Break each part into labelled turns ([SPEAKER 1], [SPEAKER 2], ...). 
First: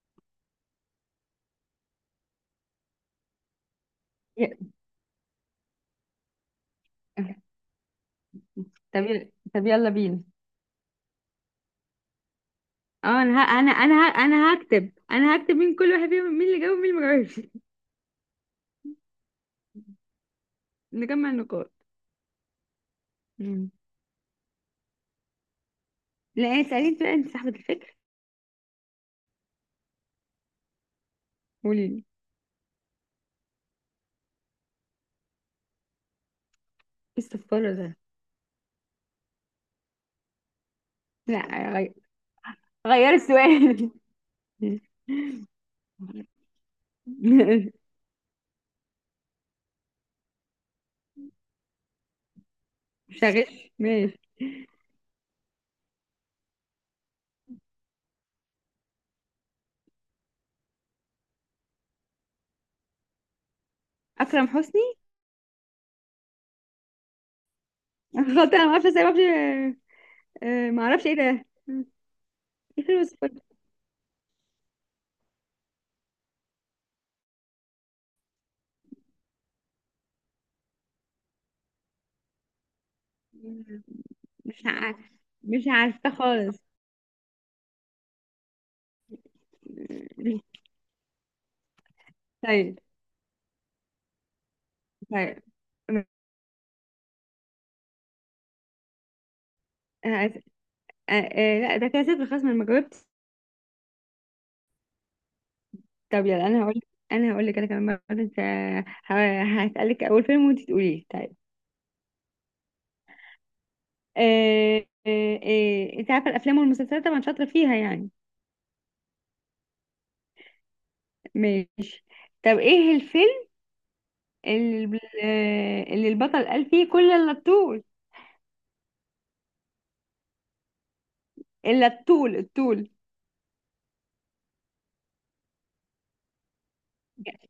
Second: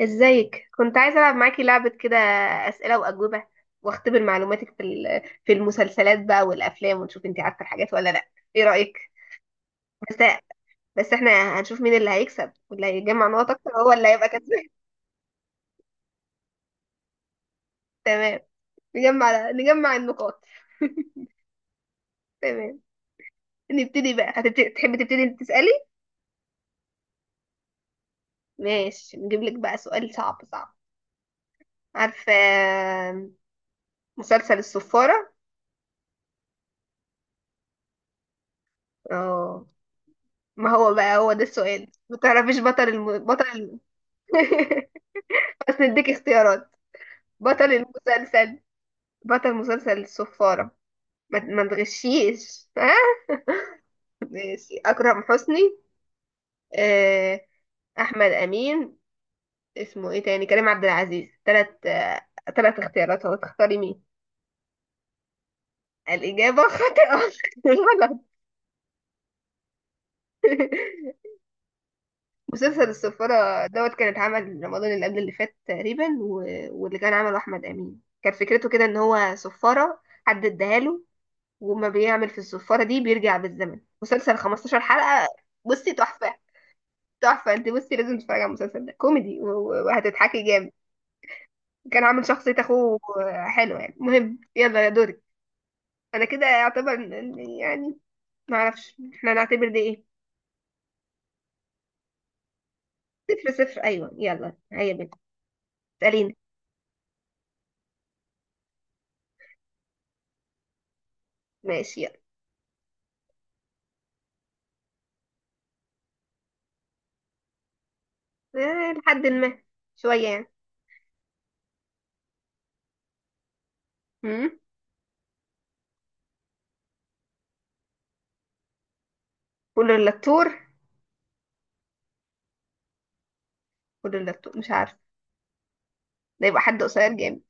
[SPEAKER 1] ازيك؟ كنت عايزة ألعب معاكي لعبة كده، أسئلة وأجوبة، واختبر معلوماتك
[SPEAKER 2] ي-
[SPEAKER 1] في المسلسلات بقى والأفلام، ونشوف انتي عارفة الحاجات ولا لأ. ايه رأيك؟
[SPEAKER 2] طب يل- طب يلا
[SPEAKER 1] بس
[SPEAKER 2] بينا.
[SPEAKER 1] بس احنا هنشوف مين اللي هيكسب، واللي
[SPEAKER 2] اه
[SPEAKER 1] هيجمع
[SPEAKER 2] انا
[SPEAKER 1] نقط
[SPEAKER 2] ه...
[SPEAKER 1] أكتر
[SPEAKER 2] انا
[SPEAKER 1] هو
[SPEAKER 2] انا
[SPEAKER 1] اللي
[SPEAKER 2] ه...
[SPEAKER 1] هيبقى
[SPEAKER 2] انا
[SPEAKER 1] كسبان.
[SPEAKER 2] هكتب انا هكتب مين كل واحد فيهم، مين اللي جاوب ومين اللي ما جاوبش.
[SPEAKER 1] تمام. نجمع النقاط.
[SPEAKER 2] نجمع النقاط.
[SPEAKER 1] تمام.
[SPEAKER 2] مم.
[SPEAKER 1] نبتدي بقى، هتبتدي، تحبي تبتدي انت تسألي؟
[SPEAKER 2] لا، اسالي انت بقى، انت صاحبة الفكر.
[SPEAKER 1] ماشي، نجيب لك بقى سؤال صعب صعب.
[SPEAKER 2] قولي لي.
[SPEAKER 1] عارفة مسلسل الصفارة؟
[SPEAKER 2] ايه الصفارة ده؟
[SPEAKER 1] اه. ما هو بقى هو ده
[SPEAKER 2] لا،
[SPEAKER 1] السؤال،
[SPEAKER 2] غير
[SPEAKER 1] ما تعرفيش
[SPEAKER 2] غير السؤال.
[SPEAKER 1] بس نديك اختيارات. بطل المسلسل، بطل مسلسل الصفارة. ما تغشيش ها.
[SPEAKER 2] شغال ماشي.
[SPEAKER 1] ماشي، أكرم حسني، آه، أحمد أمين، اسمه ايه تاني، كريم عبد العزيز. تلات تلات اختيارات، هو تختاري مين؟
[SPEAKER 2] اكرم حسني.
[SPEAKER 1] الإجابة خاطئة. غلط.
[SPEAKER 2] غلط. انا ما اعرفش ازاي، ما اعرفش. ما اعرفش ايه ده. ايه
[SPEAKER 1] مسلسل
[SPEAKER 2] فيلم الصفارة
[SPEAKER 1] الصفارة دوت كان اتعمل رمضان اللي قبل اللي فات تقريبا واللي كان عمله أحمد أمين. كان فكرته كده إن هو صفارة حد اداها له، وما بيعمل في الصفارة دي بيرجع بالزمن.
[SPEAKER 2] ده؟
[SPEAKER 1] مسلسل
[SPEAKER 2] مش
[SPEAKER 1] 15
[SPEAKER 2] عارف.
[SPEAKER 1] حلقة.
[SPEAKER 2] مش
[SPEAKER 1] بصي،
[SPEAKER 2] عارفه
[SPEAKER 1] تحفة.
[SPEAKER 2] خالص.
[SPEAKER 1] تحفة. انت بصي، لازم تتفرجي على المسلسل ده، كوميدي وهتضحكي جامد. كان عامل شخصية
[SPEAKER 2] طيب.
[SPEAKER 1] اخوه. حلوة يعني. المهم، يلا يا دورك.
[SPEAKER 2] طيب.
[SPEAKER 1] انا كده اعتبر يعني، ما اعرفش احنا نعتبر ده ايه.
[SPEAKER 2] آه آه، لا ده كده صفر خلاص، ما أنا ما جاوبتش.
[SPEAKER 1] صفر صفر، ايوه. يلا هيا بنت،
[SPEAKER 2] طب
[SPEAKER 1] اسأليني.
[SPEAKER 2] يلا انا هقول. انا هقول لك، انا كمان مرة، انت هسألك اول فيلم وانت تقوليه، طيب؟
[SPEAKER 1] ماشي يلا.
[SPEAKER 2] آه آه. انت عارفة الافلام والمسلسلات طبعا، شاطرة فيها يعني.
[SPEAKER 1] لحد ما، شوية يعني.
[SPEAKER 2] ماشي. طب ايه الفيلم
[SPEAKER 1] امم
[SPEAKER 2] اللي البطل قال فيه كل الطول؟
[SPEAKER 1] كل اللتور
[SPEAKER 2] الا الطول الطول.
[SPEAKER 1] كل اللتور مش عارفة. ده يبقى حد قصير جامد،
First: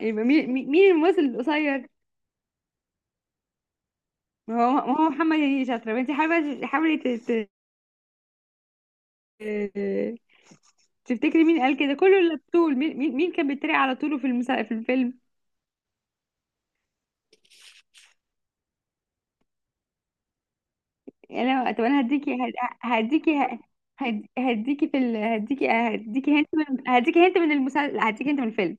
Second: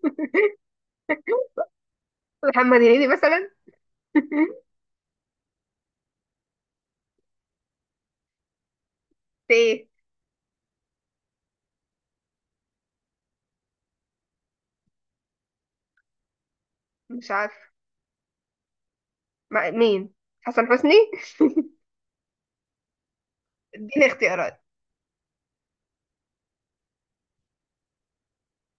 [SPEAKER 2] يبقى مين الممثل القصير؟
[SPEAKER 1] محمد هنيدي مثلا.
[SPEAKER 2] ما هو محمد هنيدي. شاطرة انت، حاولي حاولي.
[SPEAKER 1] في ايه؟
[SPEAKER 2] آه، تفتكري مين قال كده كله، اللي بتقول مين كان بيتريق على طوله في الفيلم؟
[SPEAKER 1] مش عارفة. مع مين؟ حسن حسني.
[SPEAKER 2] يعني انا طب انا هديكي هد- هديكي ه-
[SPEAKER 1] اديني اختيارات.
[SPEAKER 2] هديكي هنت من المسلسل، هديكي هنت من الفيلم.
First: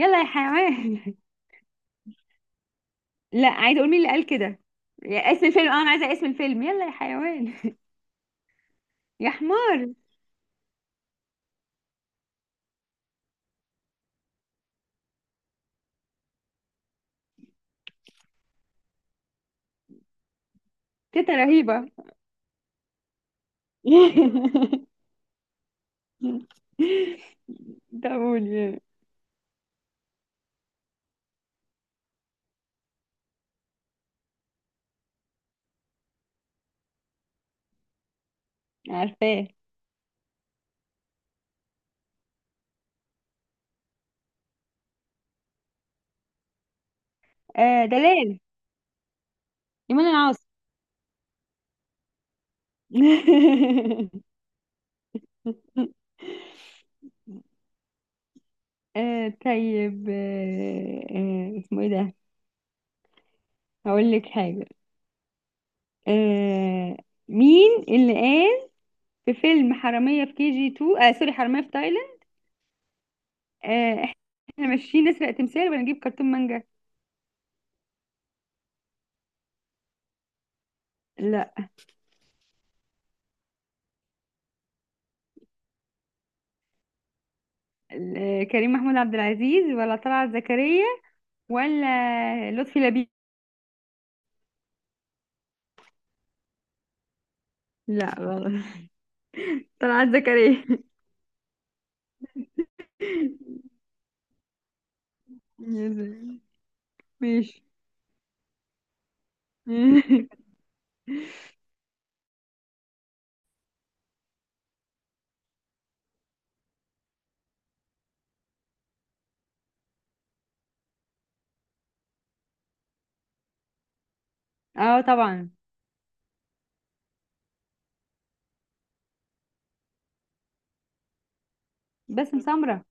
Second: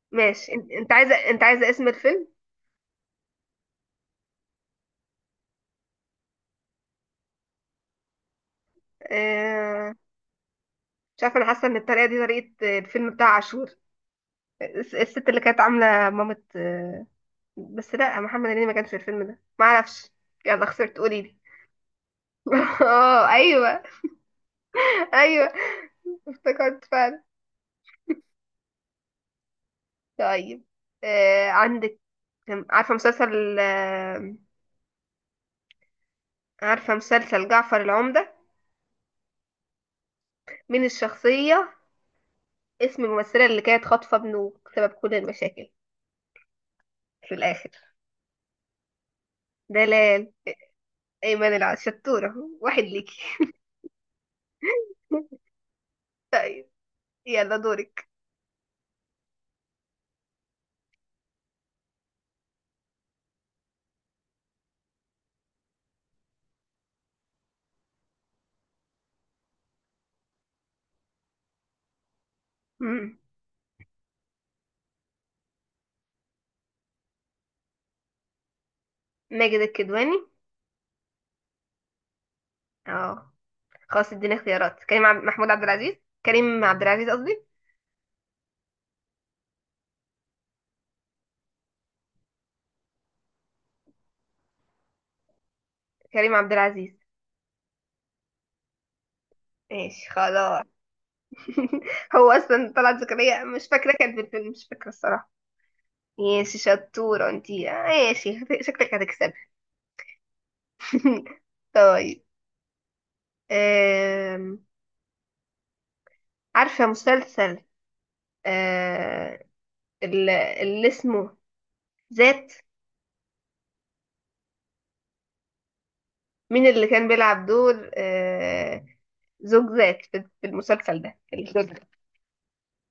[SPEAKER 2] يلا يا
[SPEAKER 1] ماشي. ان- انت
[SPEAKER 2] حيوان.
[SPEAKER 1] عايزه انت عايزه اسم الفيلم؟
[SPEAKER 2] لا، عايزه اقول مين اللي قال كده. يا اسم الفيلم، اه انا عايزه اسم الفيلم، يلا يا حيوان. يا
[SPEAKER 1] آه...
[SPEAKER 2] حمار.
[SPEAKER 1] مش عارفه. انا حاسه ان الطريقه دي طريقه الفيلم بتاع عاشور، الست اللي كانت عامله مامة. بس لا، محمد هنيدي ما كانش في الفيلم ده. ما اعرفش. يلا خسرت، قولي
[SPEAKER 2] تيتا
[SPEAKER 1] لي.
[SPEAKER 2] رهيبه.
[SPEAKER 1] اه ايوه. ايوه، افتكرت فعلا.
[SPEAKER 2] ده قول.
[SPEAKER 1] طيب، عندك. عارفه مسلسل جعفر العمدة؟
[SPEAKER 2] عارفاه.
[SPEAKER 1] مين الشخصيه؟ اسم الممثله اللي كانت خاطفه ابنه، سبب كل المشاكل في الآخر.
[SPEAKER 2] دلال. ايمان
[SPEAKER 1] دلال.
[SPEAKER 2] العاصي.
[SPEAKER 1] أيمن شطورة. واحد ليكي. يلا دورك.
[SPEAKER 2] طيب. اسمه ايه ده؟ هقول لك حاجة. آه مين اللي قال في فيلم حرامية في كي جي 2، سوري، حرامية في تايلاند.
[SPEAKER 1] مم.
[SPEAKER 2] آه احنا ماشيين نسرق تمثال ونجيب كرتون مانجا.
[SPEAKER 1] ماجد الكدواني.
[SPEAKER 2] لا.
[SPEAKER 1] اه. خلاص اديني اختيارات. محمود عبد العزيز. كريم عبد العزيز قصدي.
[SPEAKER 2] كريم محمود عبد العزيز، ولا طلعت زكريا، ولا لطفي لبيب؟
[SPEAKER 1] كريم عبد العزيز.
[SPEAKER 2] لا غلط. طلعت
[SPEAKER 1] ماشي
[SPEAKER 2] زكريا.
[SPEAKER 1] خلاص. هو اصلا طلعت زكريا مش فاكره كانت في الفيلم، مش فاكره الصراحه.
[SPEAKER 2] يا سلام.
[SPEAKER 1] ماشي، شطوره
[SPEAKER 2] ماشي.
[SPEAKER 1] انتي. ماشي، شكلك هتكسبي. طيب. آم، عارفه مسلسل آه، اللي اسمه ذات؟
[SPEAKER 2] اه طبعا.
[SPEAKER 1] مين اللي كان بيلعب دور زوج ذات في المسلسل ده، الزوج.
[SPEAKER 2] باسم سمرة.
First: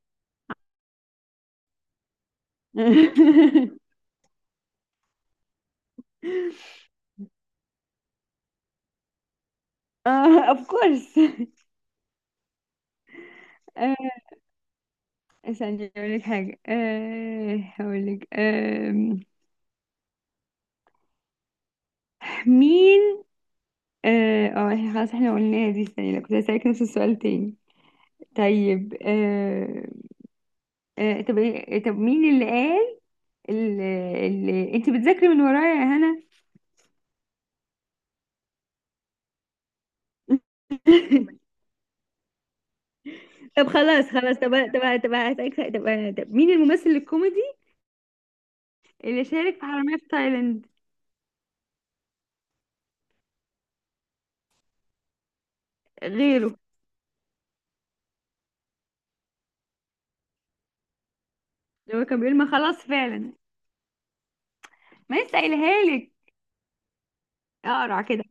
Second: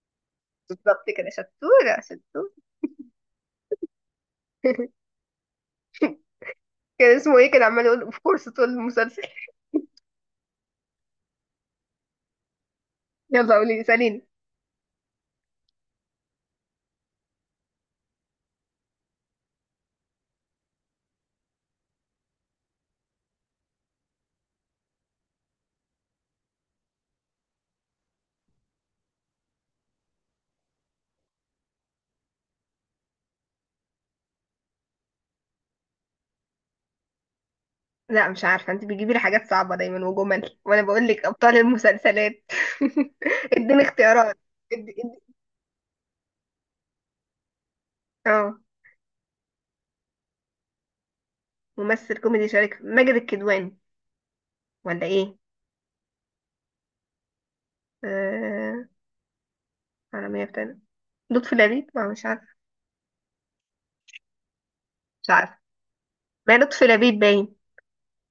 [SPEAKER 1] بالظبط كده، شطورة شطورة. كان اسمه ايه؟ كان عمال يقول اوف كورس طول المسلسل.
[SPEAKER 2] اه اوف كورس.
[SPEAKER 1] يلا قولي
[SPEAKER 2] آه،
[SPEAKER 1] ساليني.
[SPEAKER 2] استني اقول لك حاجه. هقول لك. مين؟ إحنا خلاص، احنا قلناها دي. استني، لا كنت هسألك نفس السؤال تاني. طيب. أه أه طب إيه- آه، طب مين اللي قال اللي انت بتذاكري من ورايا يا هنا؟
[SPEAKER 1] لا مش عارفة، انت بتجيبي لي حاجات صعبة دايما وجمل، وانا بقول لك ابطال المسلسلات.
[SPEAKER 2] طب
[SPEAKER 1] اديني
[SPEAKER 2] خلاص خلاص،
[SPEAKER 1] اختيارات. ادي
[SPEAKER 2] طب
[SPEAKER 1] ادي
[SPEAKER 2] هسألك سؤال. طب مين الممثل الكوميدي
[SPEAKER 1] اه.
[SPEAKER 2] اللي شارك في حرامية في تايلاند؟
[SPEAKER 1] ممثل كوميدي شارك ماجد الكدواني، ولا ايه؟
[SPEAKER 2] غيره.
[SPEAKER 1] آه... على مية بتاعنا لطفي لبيب.
[SPEAKER 2] اللي هو
[SPEAKER 1] ما
[SPEAKER 2] كان
[SPEAKER 1] مش
[SPEAKER 2] بيقول،
[SPEAKER 1] عارفة
[SPEAKER 2] ما خلاص فعلا، ما
[SPEAKER 1] مش
[SPEAKER 2] لسه
[SPEAKER 1] عارفة
[SPEAKER 2] قايلها لك.
[SPEAKER 1] ما لطفي لبيب باين.
[SPEAKER 2] اقرع كده،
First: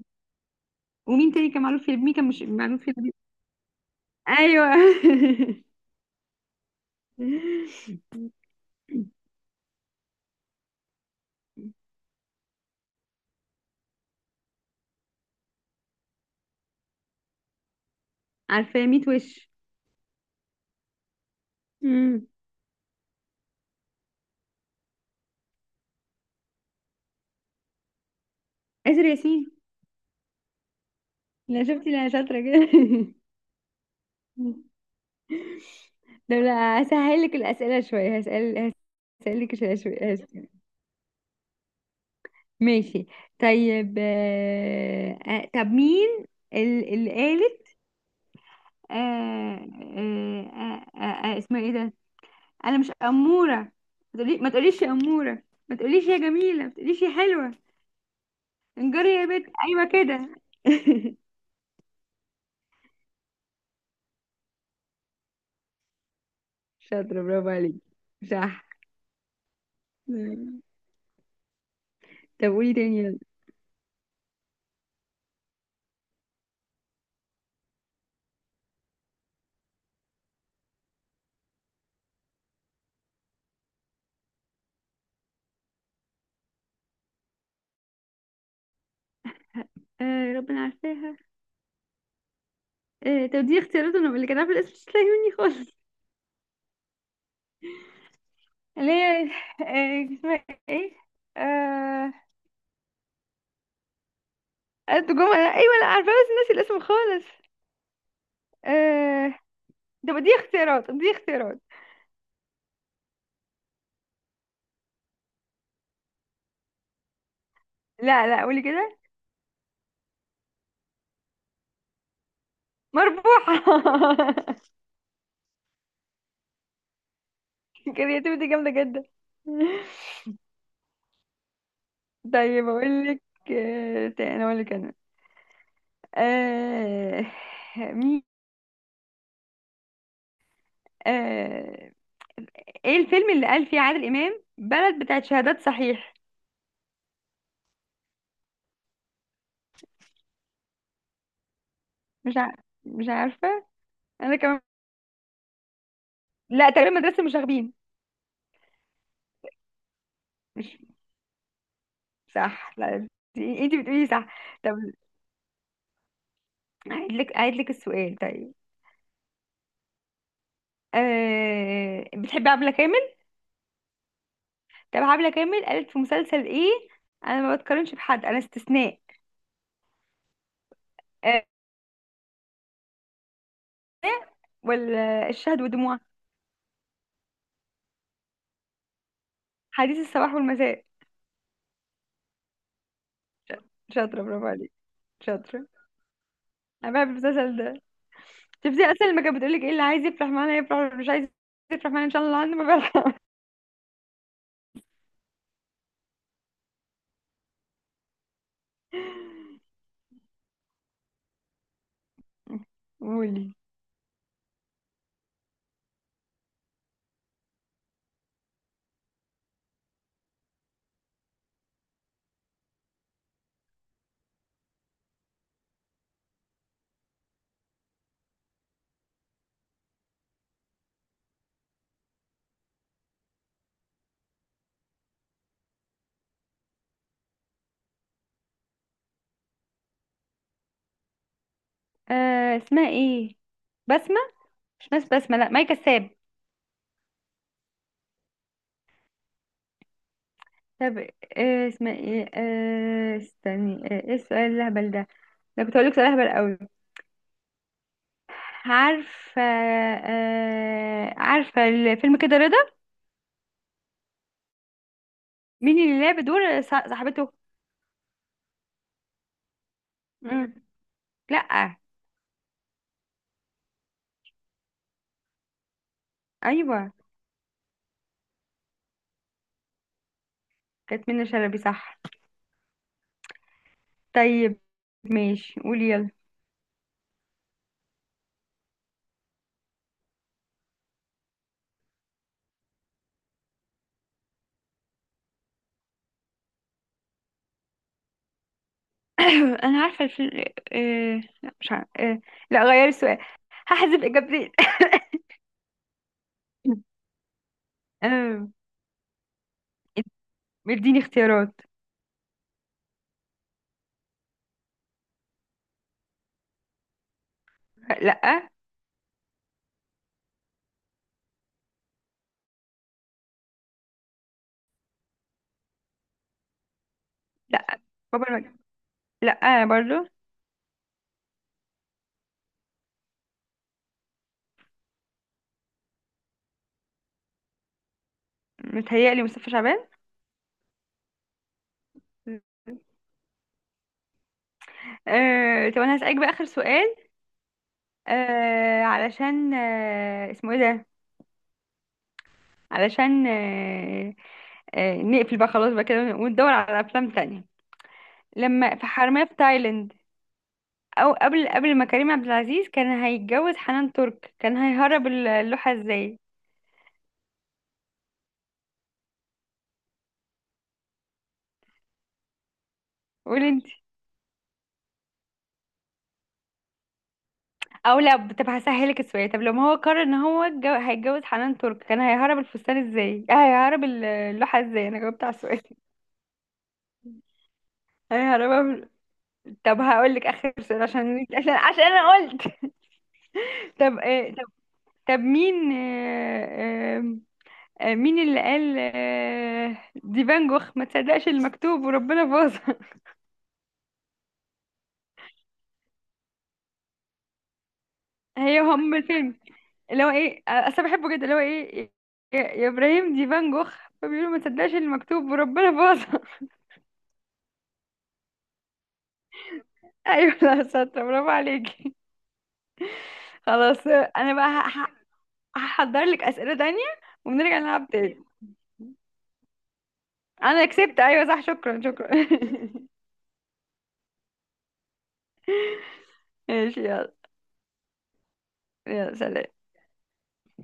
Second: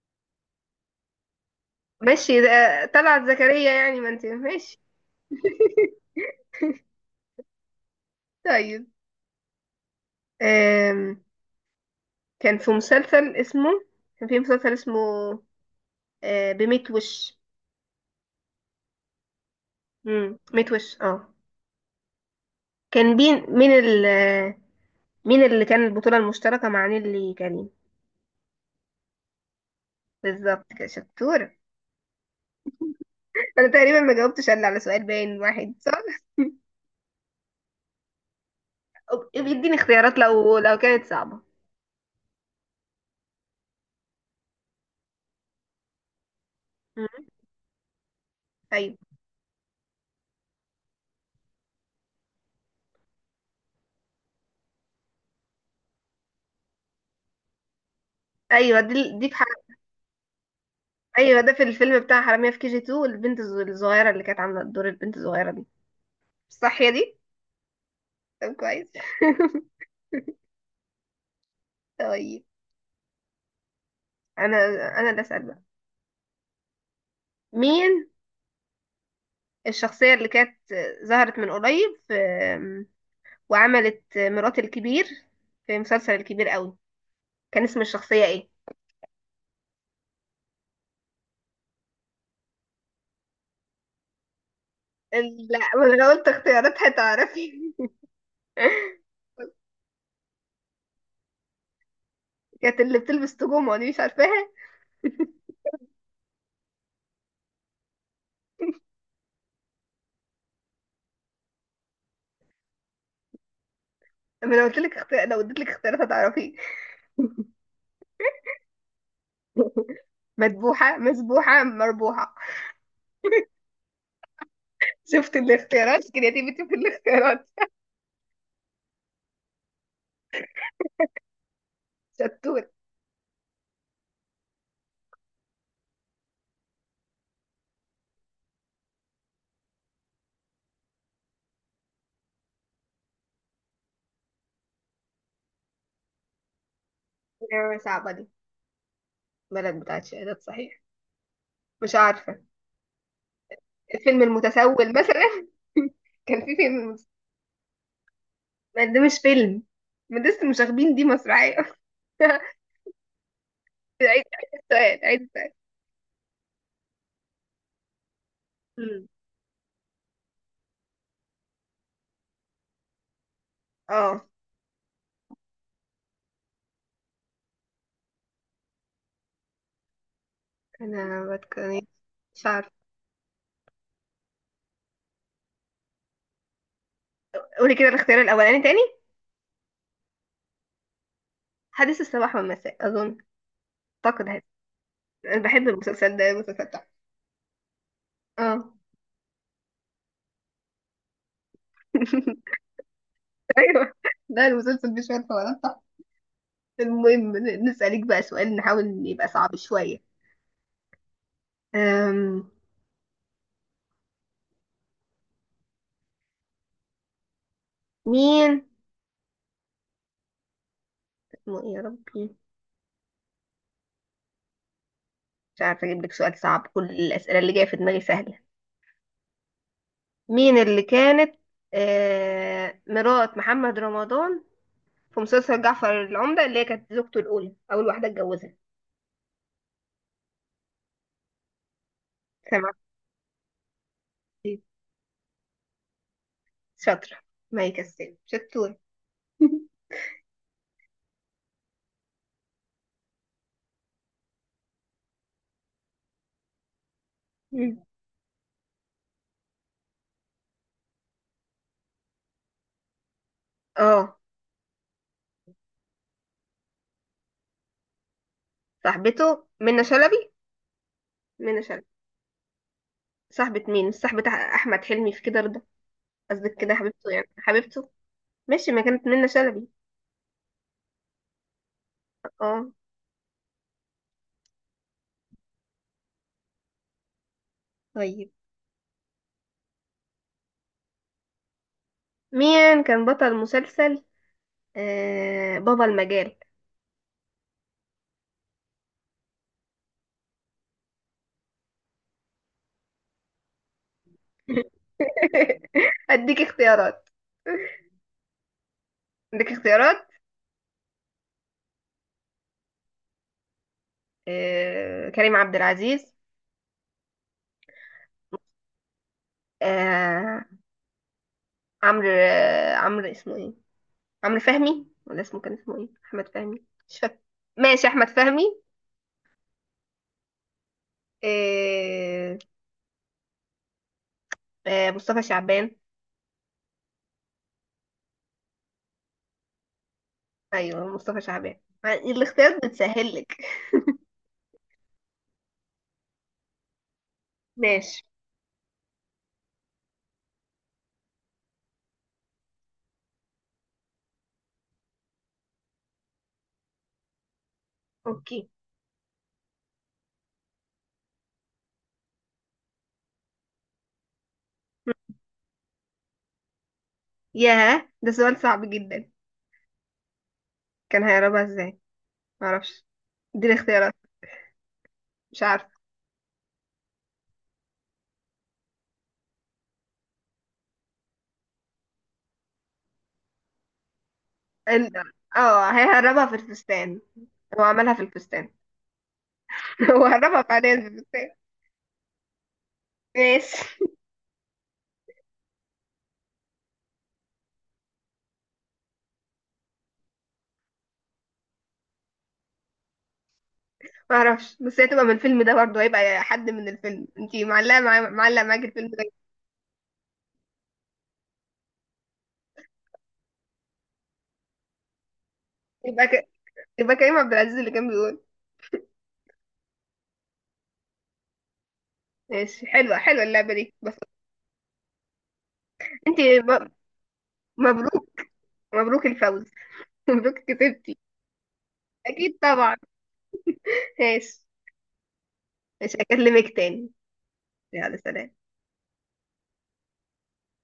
[SPEAKER 2] ومين تاني كان معروف في، مين كان
[SPEAKER 1] ماشي
[SPEAKER 2] مش
[SPEAKER 1] ده
[SPEAKER 2] معروف في.
[SPEAKER 1] طلعت زكريا يعني، ما انت
[SPEAKER 2] ايوه.
[SPEAKER 1] ماشي. طيب. آم، كان في مسلسل اسمه كان في مسلسل اسمه بميت وش.
[SPEAKER 2] عارفاه 100 وش.
[SPEAKER 1] ميت وش اه.
[SPEAKER 2] امم
[SPEAKER 1] كان بين مين مين اللي كان البطولة المشتركة مع نيللي كريم؟
[SPEAKER 2] آسر ياسين.
[SPEAKER 1] بالظبط كده، شطورة.
[SPEAKER 2] لا شفتي، لا شاطرة كده.
[SPEAKER 1] انا تقريبا ما جاوبتش الا على سؤال، باين واحد صح.
[SPEAKER 2] طب لا، هسهل لك الأسئلة شوية. هسأل، هسأل لك
[SPEAKER 1] يديني
[SPEAKER 2] شوية شوية.
[SPEAKER 1] اختيارات
[SPEAKER 2] هسأل.
[SPEAKER 1] لو كانت صعبة.
[SPEAKER 2] ماشي. طيب. طب مين اللي
[SPEAKER 1] مم.
[SPEAKER 2] قالت
[SPEAKER 1] ايوه،
[SPEAKER 2] اسمها ايه ده؟ انا مش أمورة. ما تقوليش يا أمورة، ما تقوليش يا جميلة، ما تقوليش يا حلوة.
[SPEAKER 1] ايوه،
[SPEAKER 2] انجري
[SPEAKER 1] دي
[SPEAKER 2] يا
[SPEAKER 1] دي في
[SPEAKER 2] بنت، ايوه كده.
[SPEAKER 1] ايوه ده في الفيلم بتاع حرامية في كي جي 2، البنت الصغيرة اللي كانت عاملة دور البنت الصغيرة دي، صح يا دي؟
[SPEAKER 2] شاطرة، برافو عليك.
[SPEAKER 1] طب
[SPEAKER 2] صح.
[SPEAKER 1] كويس.
[SPEAKER 2] مم.
[SPEAKER 1] طيب،
[SPEAKER 2] طب قولي تاني، يلا.
[SPEAKER 1] انا، انا اللي اسال بقى. مين الشخصية اللي كانت ظهرت من قريب في وعملت مرات الكبير في مسلسل الكبير قوي؟ كان اسم الشخصية ايه؟
[SPEAKER 2] ربنا عارفاها. طب دي اختيارات، انا اللي كان عارف الاسم مش هتلاقي مني
[SPEAKER 1] لا،
[SPEAKER 2] خالص.
[SPEAKER 1] ما انا لو قلت اختيارات هتعرفي.
[SPEAKER 2] اللي هي اسمها ايه؟ آه...
[SPEAKER 1] كانت اللي بتلبس تجوم دي، مش عارفاها؟
[SPEAKER 2] قالت جمعة. ايوه، لا عارفة بس ناسي الاسم خالص. آه... طب دي اختيارات، دي اختيارات.
[SPEAKER 1] ما انا لو قلت لك اختيار، لو اديت لك اختيارات هتعرفي.
[SPEAKER 2] لا لا، قولي كده.
[SPEAKER 1] مذبوحة، مذبوحة، مربوحة.
[SPEAKER 2] مربوحة.
[SPEAKER 1] شفت الاختيارات، كرياتيفيتي في الاختيارات.
[SPEAKER 2] كرياتيفيتي جامدة جدا.
[SPEAKER 1] شطور.
[SPEAKER 2] طيب اقول لك. تاني اقول لك انا. آه... مين؟ آه... ايه الفيلم اللي قال فيه عادل امام بلد بتاعت شهادات صحيح؟
[SPEAKER 1] نعمة صعبة دي. بلد بتاعت شهادات صحيح؟ مش
[SPEAKER 2] مش
[SPEAKER 1] عارفة.
[SPEAKER 2] ع... مش عارفه.
[SPEAKER 1] الفيلم
[SPEAKER 2] انا كمان.
[SPEAKER 1] المتسول مثلا. كان في
[SPEAKER 2] لا تقريبا مدرسه المشاغبين.
[SPEAKER 1] ما ده مش فيلم، ما ده لسه مش
[SPEAKER 2] مش.
[SPEAKER 1] واخدين، دي مسرحية.
[SPEAKER 2] صح، لا انت بتقولي صح. طب
[SPEAKER 1] عيد السؤال.
[SPEAKER 2] هعيد لك السؤال، طيب؟
[SPEAKER 1] مم.
[SPEAKER 2] بتحبي عبلة كامل؟
[SPEAKER 1] اه.
[SPEAKER 2] طب عبلة كامل قالت في مسلسل ايه؟ انا ما بتقارنش بحد، انا استثناء.
[SPEAKER 1] انا
[SPEAKER 2] أه...
[SPEAKER 1] بتكلم، مش عارفة.
[SPEAKER 2] ولا الشهد والدموع؟
[SPEAKER 1] قولي كده الاختيار الاولاني تاني.
[SPEAKER 2] حديث الصباح والمساء.
[SPEAKER 1] حديث الصباح والمساء اظن.
[SPEAKER 2] ش- شاطره،
[SPEAKER 1] اعتقد هت-
[SPEAKER 2] برافو عليك.
[SPEAKER 1] انا
[SPEAKER 2] شاطره،
[SPEAKER 1] بحب المسلسل ده، المسلسل بتاعه.
[SPEAKER 2] انا بحب المسلسل ده.
[SPEAKER 1] اه.
[SPEAKER 2] شفتي اصلا لما كانت بتقولك، ايه اللي عايز يفرح معانا يفرح، واللي مش عايز يفرح معانا ان شاء الله عنده ما بيرحم.
[SPEAKER 1] ايوه، ده المسلسل مش عارفة ولا. المهم نسألك بقى سؤال نحاول يبقى صعب شوية. أم...
[SPEAKER 2] قولي.
[SPEAKER 1] مين اسمه ايه يا ربي؟ مش عارفة اجيب لك سؤال صعب، كل الأسئلة اللي جاية في دماغي سهلة. مين اللي كانت مرات محمد رمضان في مسلسل جعفر العمدة، اللي هي كانت زوجته الأولى، أول واحدة اتجوزها؟ سمعت.
[SPEAKER 2] اسمها ايه؟ بسمة.
[SPEAKER 1] إيه؟
[SPEAKER 2] مش ناس بسمة، لا ماي كساب.
[SPEAKER 1] شاطرة. ما يكسب، شطورة.
[SPEAKER 2] طب، اسمها ايه؟ استني. ايه السؤال الهبل ده؟ ده كنت هقولك سؤال هبل قوي.
[SPEAKER 1] مم.
[SPEAKER 2] عارفة الفيلم كده رضا.
[SPEAKER 1] اه.
[SPEAKER 2] مين اللي لعب دور صاحبته؟
[SPEAKER 1] صاحبته. منى شلبي.
[SPEAKER 2] مم.
[SPEAKER 1] منى
[SPEAKER 2] لا.
[SPEAKER 1] شلبي. صاحبة مين؟ مش صاحبة أحمد حلمي في كده رضا. قصدك كده
[SPEAKER 2] ايوه
[SPEAKER 1] حبيبته، يعني حبيبته. ماشي، ما كانت منة شلبي.
[SPEAKER 2] كانت منى شلبي صح.
[SPEAKER 1] اه.
[SPEAKER 2] طيب، ماشي قولي يلا.
[SPEAKER 1] طيب، مين كان بطل مسلسل بابا المجال؟
[SPEAKER 2] انا عارفه الفيلم. لا مش عارفه. لا، غيري السؤال، هحذف اجابتي.
[SPEAKER 1] اديك اختيارات.
[SPEAKER 2] آه،
[SPEAKER 1] اديك اختيارات.
[SPEAKER 2] اديني اختيارات.
[SPEAKER 1] كريم عبد العزيز.
[SPEAKER 2] لا.
[SPEAKER 1] آه عمرو اسمه ايه، عمرو فهمي ولا اسمه كان اسمه ايه، احمد فهمي مش فاكر.
[SPEAKER 2] لا.
[SPEAKER 1] ماشي، احمد
[SPEAKER 2] بابا
[SPEAKER 1] فهمي.
[SPEAKER 2] المج... لا انا برضو.
[SPEAKER 1] آه مصطفى شعبان.
[SPEAKER 2] متهيألي مصطفى شعبان.
[SPEAKER 1] ايوه مصطفى شعبان. الاختيارات بتسهل لك.
[SPEAKER 2] طب انا هسألك بقى اخر سؤال.
[SPEAKER 1] ماشي.
[SPEAKER 2] علشان اسمه ايه ده؟ علشان نقفل بقى خلاص بقى كده، وندور على افلام تانية.
[SPEAKER 1] اوكي.
[SPEAKER 2] لما في حرامية في تايلاند، او قبل ما كريم عبد العزيز كان هيتجوز حنان ترك، كان هيهرب اللوحة ازاي؟
[SPEAKER 1] ياه، ده سؤال صعب جدا. كان هيهربها ازاي؟ معرفش.
[SPEAKER 2] قولي
[SPEAKER 1] اديني
[SPEAKER 2] انت.
[SPEAKER 1] اختيارات. مش عارفه.
[SPEAKER 2] او لا، طب هسهلك السؤال. طب لما هو قرر ان هو هيتجوز حنان ترك، كان هيهرب الفستان ازاي؟ هيهرب اللوحة ازاي؟
[SPEAKER 1] ال...
[SPEAKER 2] انا جاوبت على السؤال.
[SPEAKER 1] اه هيهربها في الفستان. هو عملها في الفستان.
[SPEAKER 2] هيهربها. طب
[SPEAKER 1] هو
[SPEAKER 2] هقول لك
[SPEAKER 1] هربها
[SPEAKER 2] اخر
[SPEAKER 1] فعليا
[SPEAKER 2] سؤال،
[SPEAKER 1] في الفستان.
[SPEAKER 2] عشان انا قلت.
[SPEAKER 1] ماشي.
[SPEAKER 2] طب، طب مين آه، آه، مين اللي قال، دي فان جوخ، ما تصدقش المكتوب وربنا باظ؟
[SPEAKER 1] معرفش، بس هي تبقى من الفيلم ده برضه، هيبقى حد من الفيلم. انتي معلقه معايا، معلقه
[SPEAKER 2] هي
[SPEAKER 1] معاكي الفيلم
[SPEAKER 2] هم
[SPEAKER 1] ده.
[SPEAKER 2] الفيلم اللي هو ايه، اصل أنا بحبه جدا، اللي هو ايه يا ابراهيم دي فان جوخ، فبيقولوا ما تصدقش اللي مكتوب وربنا
[SPEAKER 1] يبقى
[SPEAKER 2] باظها.
[SPEAKER 1] ك... يبقى كريم عبد العزيز اللي كان بيقول.
[SPEAKER 2] ايوه لا، شاطره، برافو عليكي.
[SPEAKER 1] ماشي، حلوه، حلوه اللعبه دي
[SPEAKER 2] خلاص
[SPEAKER 1] بس.
[SPEAKER 2] انا بقى هحضر لك
[SPEAKER 1] انتي
[SPEAKER 2] اسئله
[SPEAKER 1] م...
[SPEAKER 2] تانية ونرجع نلعب
[SPEAKER 1] مبروك،
[SPEAKER 2] تاني.
[SPEAKER 1] مبروك الفوز. مبروك
[SPEAKER 2] انا
[SPEAKER 1] كسبتي.
[SPEAKER 2] كسبت، ايوه صح، شكرا شكرا.
[SPEAKER 1] اكيد طبعا. ماشي. مش هكلمك
[SPEAKER 2] ماشي
[SPEAKER 1] تاني.
[SPEAKER 2] يلا.
[SPEAKER 1] يلا سلام.
[SPEAKER 2] يلا سلام.